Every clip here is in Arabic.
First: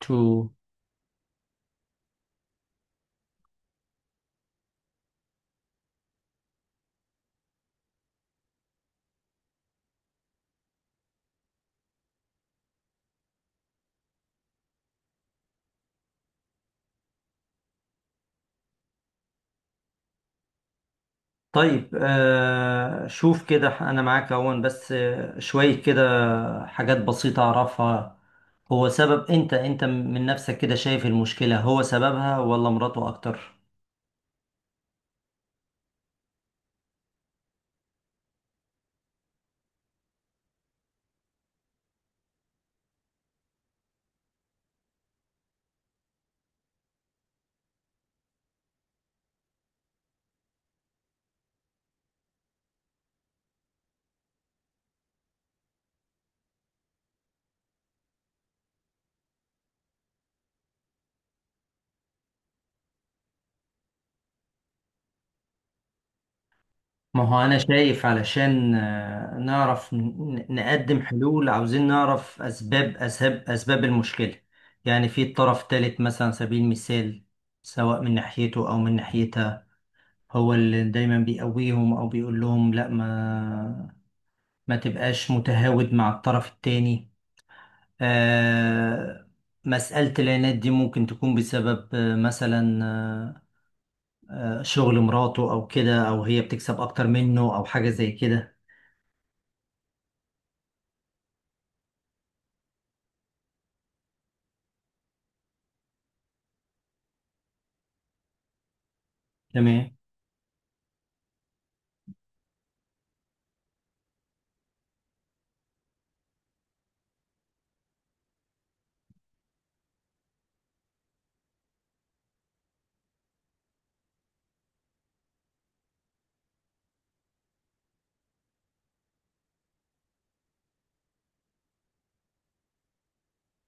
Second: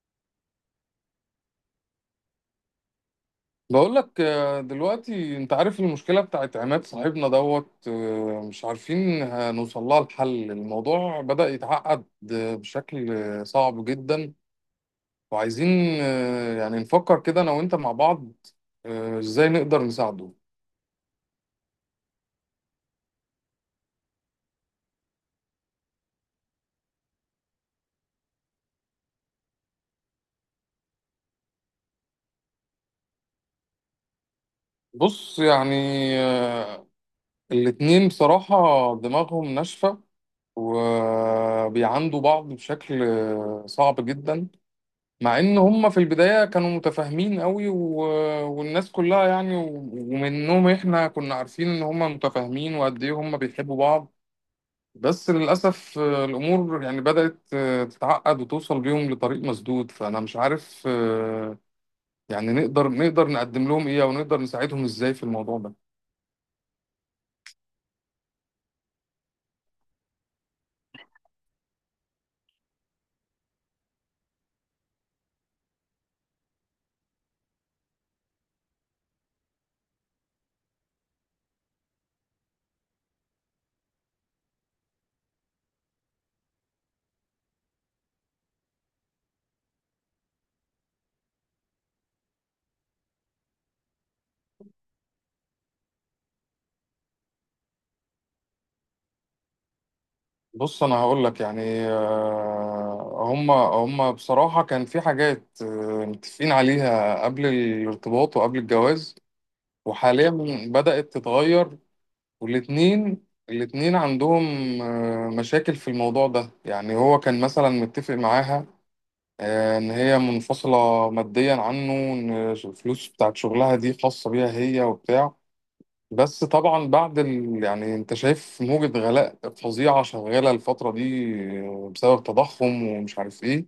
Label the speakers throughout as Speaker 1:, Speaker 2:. Speaker 1: تو
Speaker 2: بقول لك، دلوقتي انت عارف المشكله بتاعت عماد صاحبنا دوت. مش عارفين هنوصل لها الحل. الموضوع بدأ يتعقد بشكل صعب جدا. وعايزين يعني نفكر كده انا وانت مع بعض ازاي نقدر نساعده.
Speaker 1: طيب، شوف كده، انا معاك اهون بس، شوية كده حاجات بسيطة اعرفها. هو سبب انت من نفسك كده شايف المشكلة؟ هو سببها ولا مراته اكتر؟
Speaker 2: بص يعني، آه، الاتنين بصراحه دماغهم ناشفه، وبيعاندوا بعض بشكل صعب جدا. مع ان هم في البداية كانوا متفاهمين قوي والناس كلها يعني، ومنهم احنا كنا عارفين ان هم متفاهمين وقد ايه هم بيحبوا بعض. بس للأسف الأمور يعني بدأت تتعقد وتوصل بيهم لطريق مسدود. فأنا مش عارف يعني نقدر نقدم لهم إيه، أو نقدر نساعدهم إزاي في الموضوع ده.
Speaker 1: ما هو انا شايف، علشان نعرف نقدم حلول، عاوزين نعرف اسباب المشكلة. يعني في طرف تالت مثلا، على سبيل المثال، سواء من ناحيته او من ناحيتها، هو اللي دايما بيقويهم او بيقول لهم لا، ما تبقاش متهاود مع الطرف التاني. آه، مسألة العناد دي ممكن تكون بسبب مثلا، شغل مراته أو كده، أو هي بتكسب أكتر منه أو حاجة زي كده.
Speaker 2: بص أنا هقول لك يعني، هم بصراحة كان في حاجات متفقين عليها قبل الارتباط وقبل الجواز.
Speaker 1: تمام.
Speaker 2: وحاليا بدأت تتغير، والاتنين عندهم مشاكل في الموضوع ده. يعني هو كان مثلا متفق معاها إن هي منفصلة ماديا عنه، إن الفلوس بتاعت شغلها دي خاصة بيها هي وبتاع. بس طبعا بعد يعني انت شايف موجة غلاء فظيعة شغالة الفترة دي بسبب تضخم ومش عارف ايه.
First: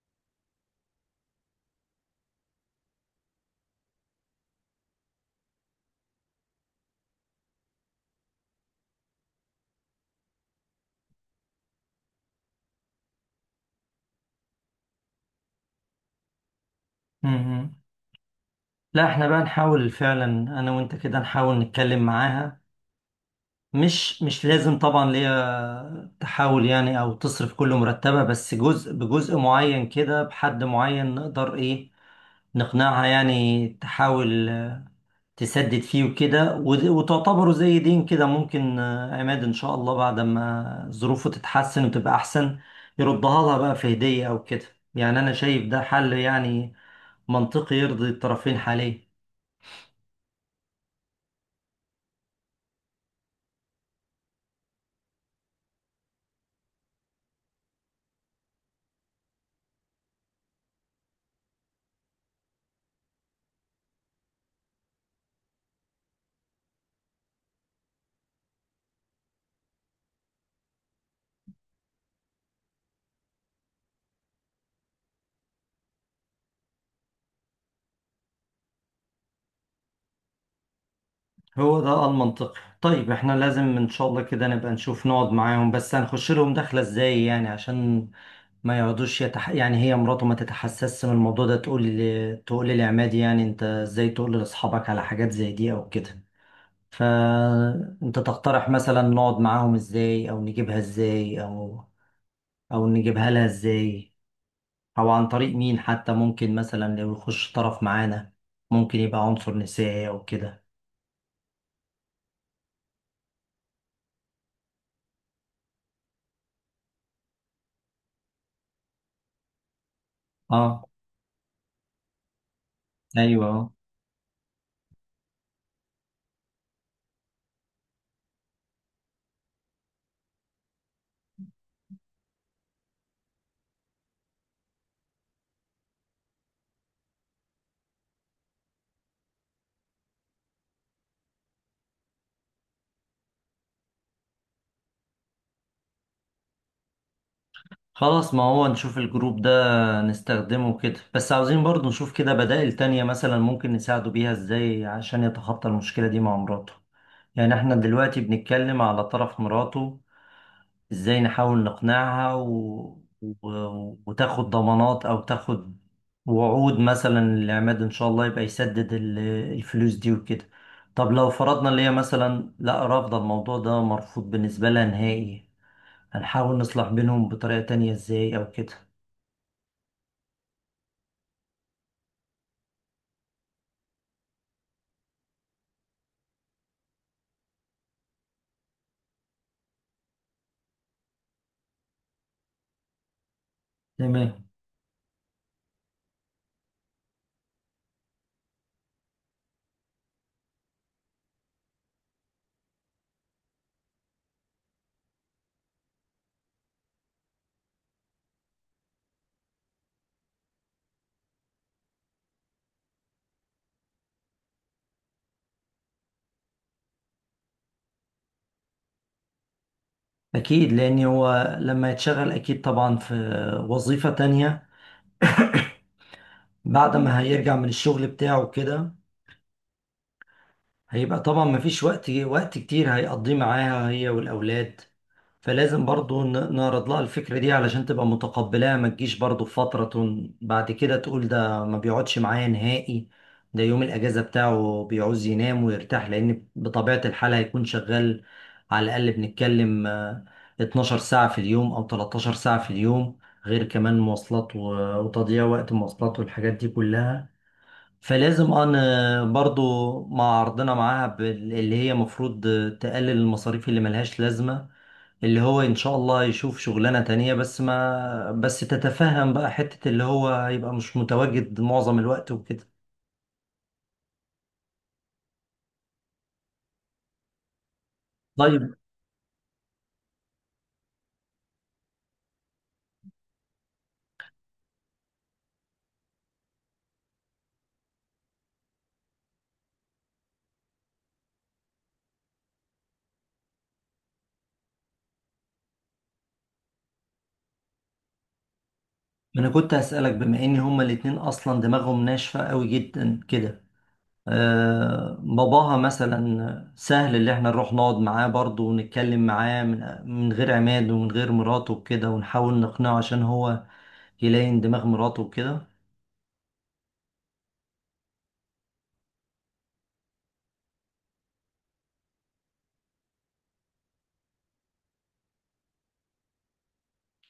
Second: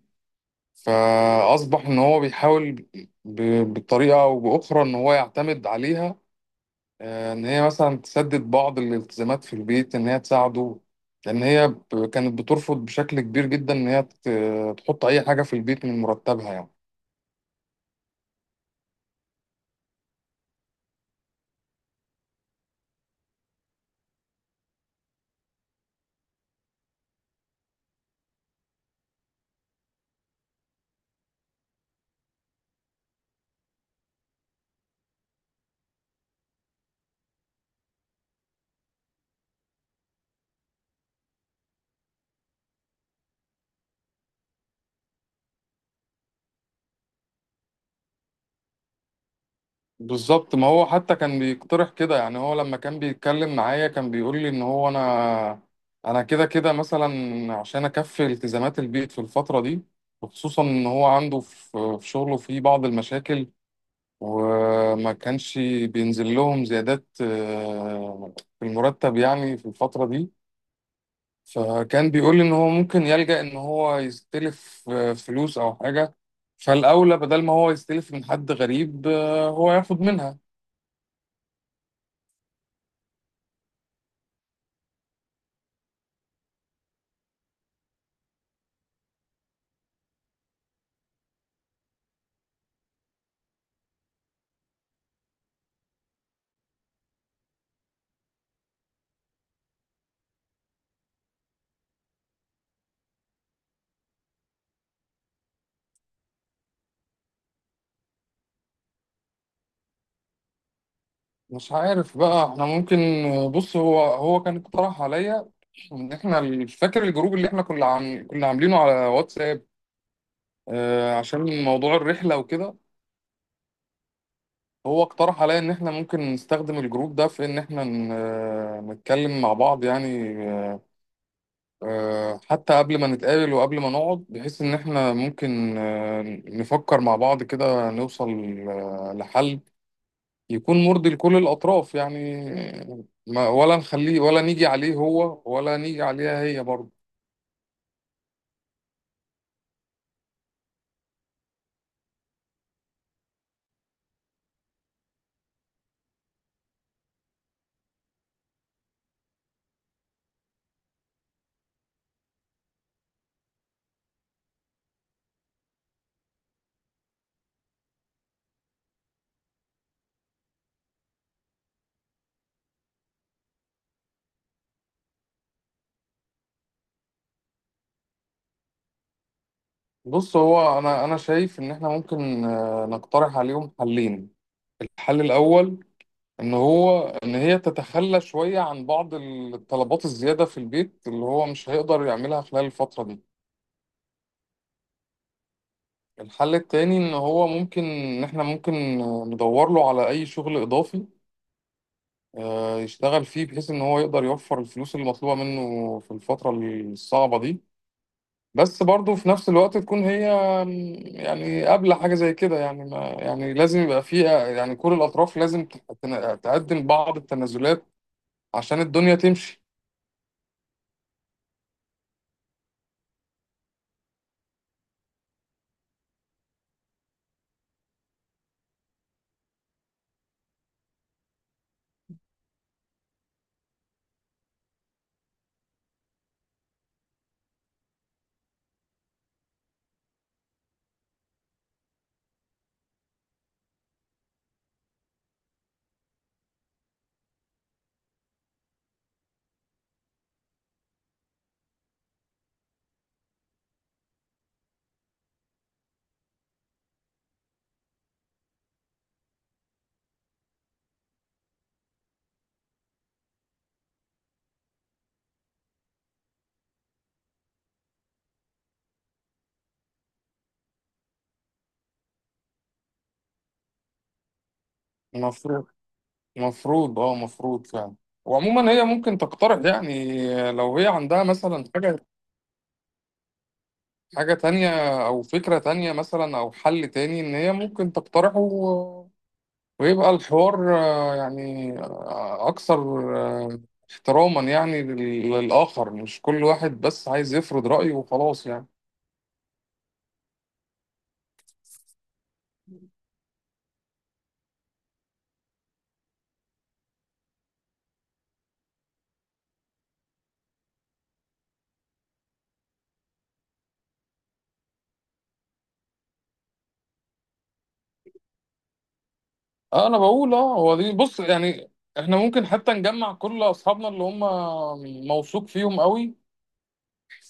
Speaker 2: فأصبح ان هو بيحاول ب... بطريقة او بأخرى ان هو يعتمد عليها، ان هي مثلا تسدد بعض الالتزامات في البيت، ان هي تساعده. لان هي كانت بترفض بشكل كبير جدا ان هي تحط اي حاجه في البيت من مرتبها يعني.
Speaker 1: مم. لا، احنا بقى نحاول فعلا، أنا وأنت كده نحاول نتكلم معاها. مش لازم طبعا ليا تحاول يعني أو تصرف كل مرتبة، بس جزء بجزء معين كده، بحد معين نقدر إيه نقنعها، يعني تحاول تسدد فيه وكده، وتعتبره زي دين كده، ممكن عماد ان شاء الله بعد ما ظروفه تتحسن وتبقى احسن يردها لها بقى في هدية او كده. يعني انا شايف ده حل يعني منطقي، يرضي الطرفين حاليا.
Speaker 2: بالظبط، ما هو حتى كان بيقترح كده. يعني هو لما كان بيتكلم معايا كان بيقول لي ان هو، انا انا كده كده مثلا، عشان اكفي التزامات البيت في الفتره دي، وخصوصا ان هو عنده في شغله في بعض المشاكل، وما كانش بينزل لهم زيادات في المرتب يعني في الفتره دي. فكان بيقول لي ان هو ممكن يلجأ ان هو يستلف فلوس او حاجة. فالاولى بدل ما هو يستلف من حد غريب هو ياخد منها.
Speaker 1: هو ده المنطقي. طيب، احنا لازم ان شاء الله كده نبقى نشوف، نقعد معاهم، بس هنخش لهم دخلة ازاي يعني؟ عشان ما يقعدوش يعني هي مراته ما تتحسسش من الموضوع ده، تقول تقول لعماد يعني انت ازاي تقول لاصحابك على حاجات زي دي او كده؟ فأنت تقترح مثلا نقعد معاهم ازاي، أو نجيبها ازاي، أو نجيبها لها ازاي، أو عن طريق مين، حتى ممكن مثلا لو يخش طرف معانا، ممكن يبقى عنصر نسائي أو كده.
Speaker 2: مش عارف بقى احنا ممكن بص هو كان اقترح عليا، ان احنا فاكر الجروب اللي احنا كنا عاملينه على واتساب
Speaker 1: اه.
Speaker 2: عشان موضوع الرحلة وكده.
Speaker 1: أيوه آه.
Speaker 2: هو اقترح عليا ان احنا ممكن نستخدم الجروب ده في ان احنا نتكلم مع بعض يعني، حتى قبل ما نتقابل وقبل ما نقعد، بحيث إن إحنا ممكن نفكر مع بعض كده نوصل لحل يكون مرضي لكل الأطراف يعني، ما ولا نخليه ولا نيجي عليه هو ولا نيجي عليها هي برضه.
Speaker 1: خلاص، ما هو نشوف الجروب ده، نستخدمه كده، بس عاوزين برضو نشوف كده بدائل تانية مثلا، ممكن نساعده بيها ازاي عشان يتخطى المشكلة دي مع مراته. يعني احنا دلوقتي بنتكلم على طرف مراته، ازاي نحاول نقنعها وتاخد ضمانات او تاخد وعود مثلا للعماد ان شاء الله يبقى يسدد الفلوس دي وكده. طب لو فرضنا اللي هي مثلا لا، رافضة، الموضوع ده مرفوض بالنسبة لها نهائي، هنحاول نصلح بينهم بطريقة تانية ازاي او كده؟
Speaker 2: بص هو، أنا شايف إن إحنا ممكن نقترح عليهم حلين. الحل الأول، إن هو إن هي تتخلى شوية عن بعض الطلبات الزيادة في البيت اللي هو مش هيقدر يعملها خلال الفترة دي.
Speaker 1: تمام.
Speaker 2: الحل التاني، ان هو ممكن ان احنا ممكن ندور له على اي شغل اضافي يشتغل فيه بحيث ان هو يقدر يوفر الفلوس اللي مطلوبة منه في الفترة الصعبة دي. بس برضه في نفس الوقت تكون هي يعني قابلة حاجة زي كده. يعني ما يعني لازم يبقى فيه يعني، كل الأطراف لازم تقدم بعض التنازلات عشان الدنيا تمشي.
Speaker 1: اكيد، لان هو لما يتشغل اكيد طبعا في وظيفة تانية، بعد ما هيرجع من الشغل بتاعه كده هيبقى طبعا مفيش وقت كتير هيقضيه معاها هي والأولاد. فلازم برضو نعرض لها الفكرة دي علشان تبقى متقبلاها، ما تجيش برضو في فترة بعد كده تقول ده ما بيقعدش معايا نهائي. ده يوم الأجازة بتاعه بيعوز ينام ويرتاح، لأن بطبيعة الحال هيكون شغال على الأقل بنتكلم 12 ساعة في اليوم أو 13 ساعة في اليوم، غير كمان مواصلات وتضييع وقت مواصلات والحاجات دي كلها. فلازم انا برضو مع عرضنا معاها اللي هي مفروض تقلل المصاريف اللي ملهاش لازمة، اللي هو ان شاء الله يشوف شغلانة تانية، بس ما بس تتفهم بقى حتة اللي هو هيبقى مش متواجد معظم الوقت وكده.
Speaker 2: المفروض المفروض فعلا. وعموما
Speaker 1: طيب،
Speaker 2: هي ممكن تقترح يعني لو هي عندها مثلا حاجة، حاجة تانية، أو فكرة تانية مثلا، أو حل تاني إن هي ممكن تقترحه ويبقى الحوار يعني أكثر آه، احتراما يعني للآخر، مش كل واحد بس عايز يفرض رأيه وخلاص يعني.
Speaker 1: انا كنت هسألك، بما ان هما الاتنين اصلا دماغهم ناشفة قوي جدا كده، باباها مثلا سهل اللي احنا نروح نقعد معاه برضه ونتكلم معاه من غير عماد ومن غير مراته وكده، ونحاول نقنعه عشان هو يلاقي دماغ مراته وكده؟
Speaker 2: أنا بقول هو دي، بص يعني إحنا ممكن حتى نجمع كل أصحابنا اللي هم موثوق فيهم قوي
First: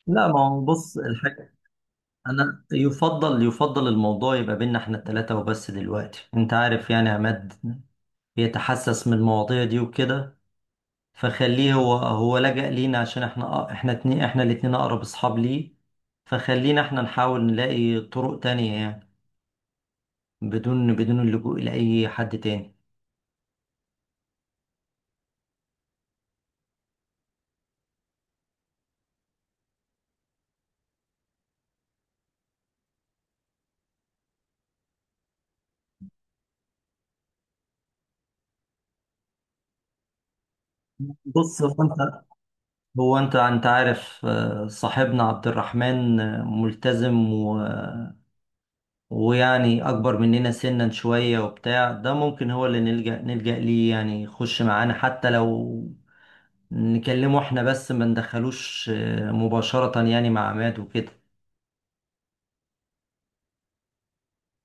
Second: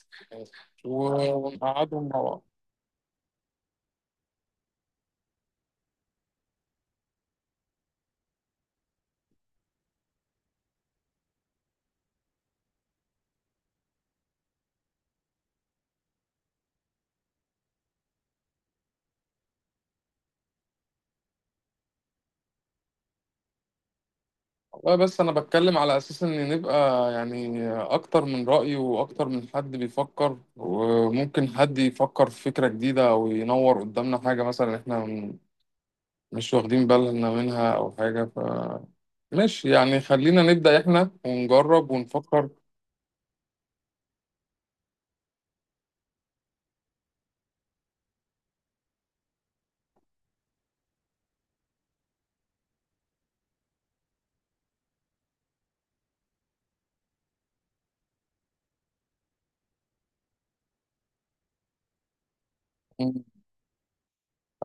Speaker 1: لا، ما هو بص الحاجة،
Speaker 2: ونقعدهم مع بعض.
Speaker 1: انا يفضل الموضوع يبقى بينا احنا التلاتة وبس، دلوقتي انت عارف يعني عماد بيتحسس من المواضيع دي وكده، فخليه. هو لجأ لينا عشان احنا، احنا اتنين احنا الاتنين اقرب اصحاب ليه، فخلينا احنا نحاول نلاقي طرق تانية يعني، بدون اللجوء لأي حد تاني.
Speaker 2: والله بس انا بتكلم على اساس ان نبقى يعني اكتر من رأي واكتر من حد بيفكر، وممكن حد يفكر في فكرة جديدة او ينور قدامنا حاجة مثلا احنا مش واخدين بالنا منها او حاجة. فماشي يعني، خلينا نبدأ احنا
Speaker 1: بص، هو
Speaker 2: ونجرب
Speaker 1: انت،
Speaker 2: ونفكر.
Speaker 1: انت عارف، صاحبنا عبد الرحمن ملتزم، ويعني اكبر مننا سنا شوية وبتاع، ده ممكن هو اللي نلجأ ليه يعني، يخش معانا، حتى لو نكلمه احنا بس ما ندخلوش مباشرة يعني مع عماد وكده.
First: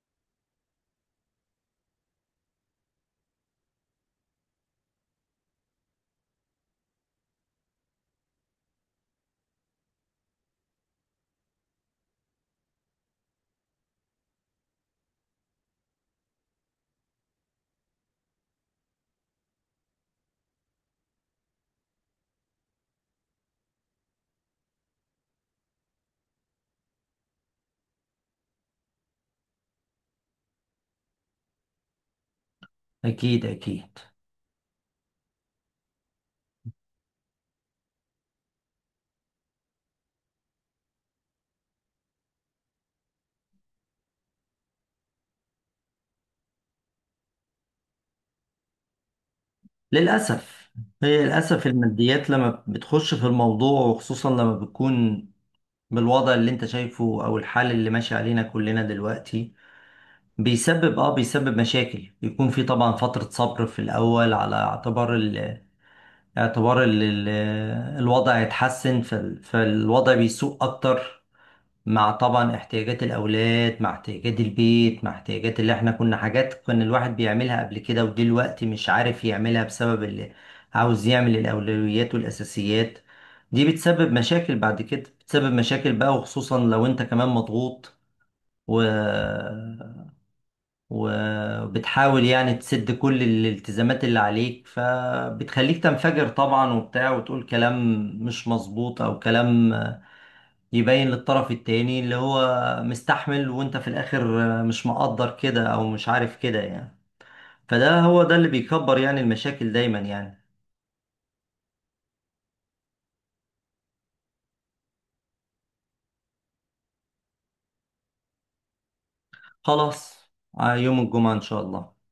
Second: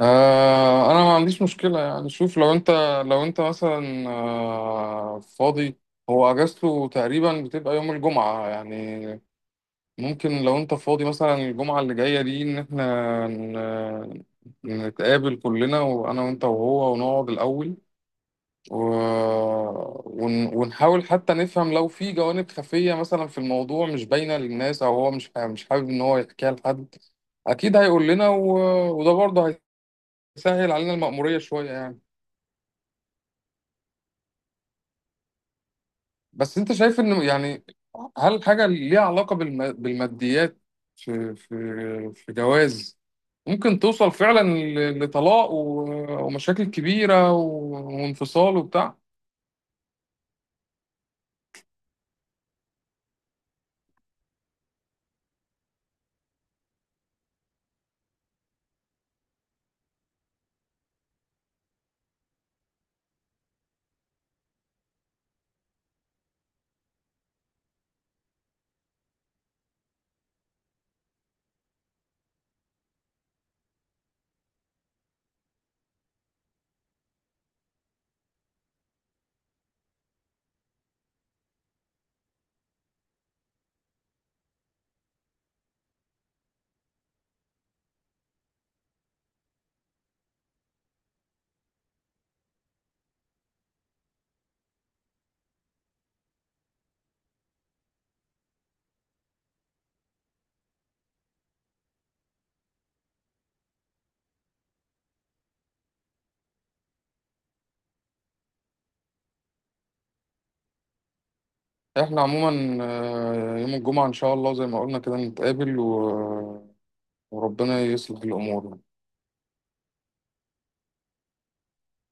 Speaker 2: انا ما عنديش مشكلة يعني. شوف لو انت مثلا فاضي. هو اجازته تقريبا بتبقى يوم الجمعة يعني. ممكن لو انت فاضي مثلا الجمعة اللي جاية دي، ان احنا نتقابل كلنا، وانا وانت وهو، ونقعد الاول و... ونحاول حتى نفهم لو في جوانب خفية مثلا في الموضوع مش باينة للناس، او هو مش مش حابب ان هو يحكيها لحد. اكيد هيقول لنا وده برضه هيسهل علينا المأمورية شوية يعني.
Speaker 1: اكيد اكيد.
Speaker 2: بس انت شايف ان يعني، هل حاجه ليها علاقه بالماديات في في جواز، ممكن توصل فعلا لطلاق ومشاكل كبيره وانفصال وبتاع؟
Speaker 1: للأسف. هي للأسف الماديات لما بتخش في الموضوع، وخصوصا لما بتكون بالوضع اللي انت شايفه او الحال اللي ماشي علينا كلنا دلوقتي، بيسبب مشاكل. بيكون في طبعا فترة صبر في الأول، على اعتبار اعتبار ال- ال- الوضع هيتحسن، فالوضع بيسوء اكتر مع طبعا احتياجات الاولاد، مع احتياجات البيت، مع احتياجات اللي احنا كنا حاجات كان الواحد بيعملها قبل كده ودلوقتي مش عارف يعملها، بسبب اللي عاوز يعمل الاولويات والاساسيات. دي بتسبب مشاكل بعد كده، بتسبب مشاكل بقى، وخصوصا لو انت كمان مضغوط و... وبتحاول يعني تسد كل الالتزامات اللي عليك، فبتخليك تنفجر طبعا وبتاع، وتقول كلام مش مظبوط او كلام يبين للطرف التاني اللي هو مستحمل وانت في الاخر مش مقدر كده، او مش عارف كده يعني. فده هو ده اللي بيكبر يعني المشاكل دايما يعني.
Speaker 2: احنا عموما يوم الجمعه ان شاء الله زي ما قلنا كده نتقابل وربنا يصلح الامور.
Speaker 1: خلاص. يوم الجمعة ان شاء الله.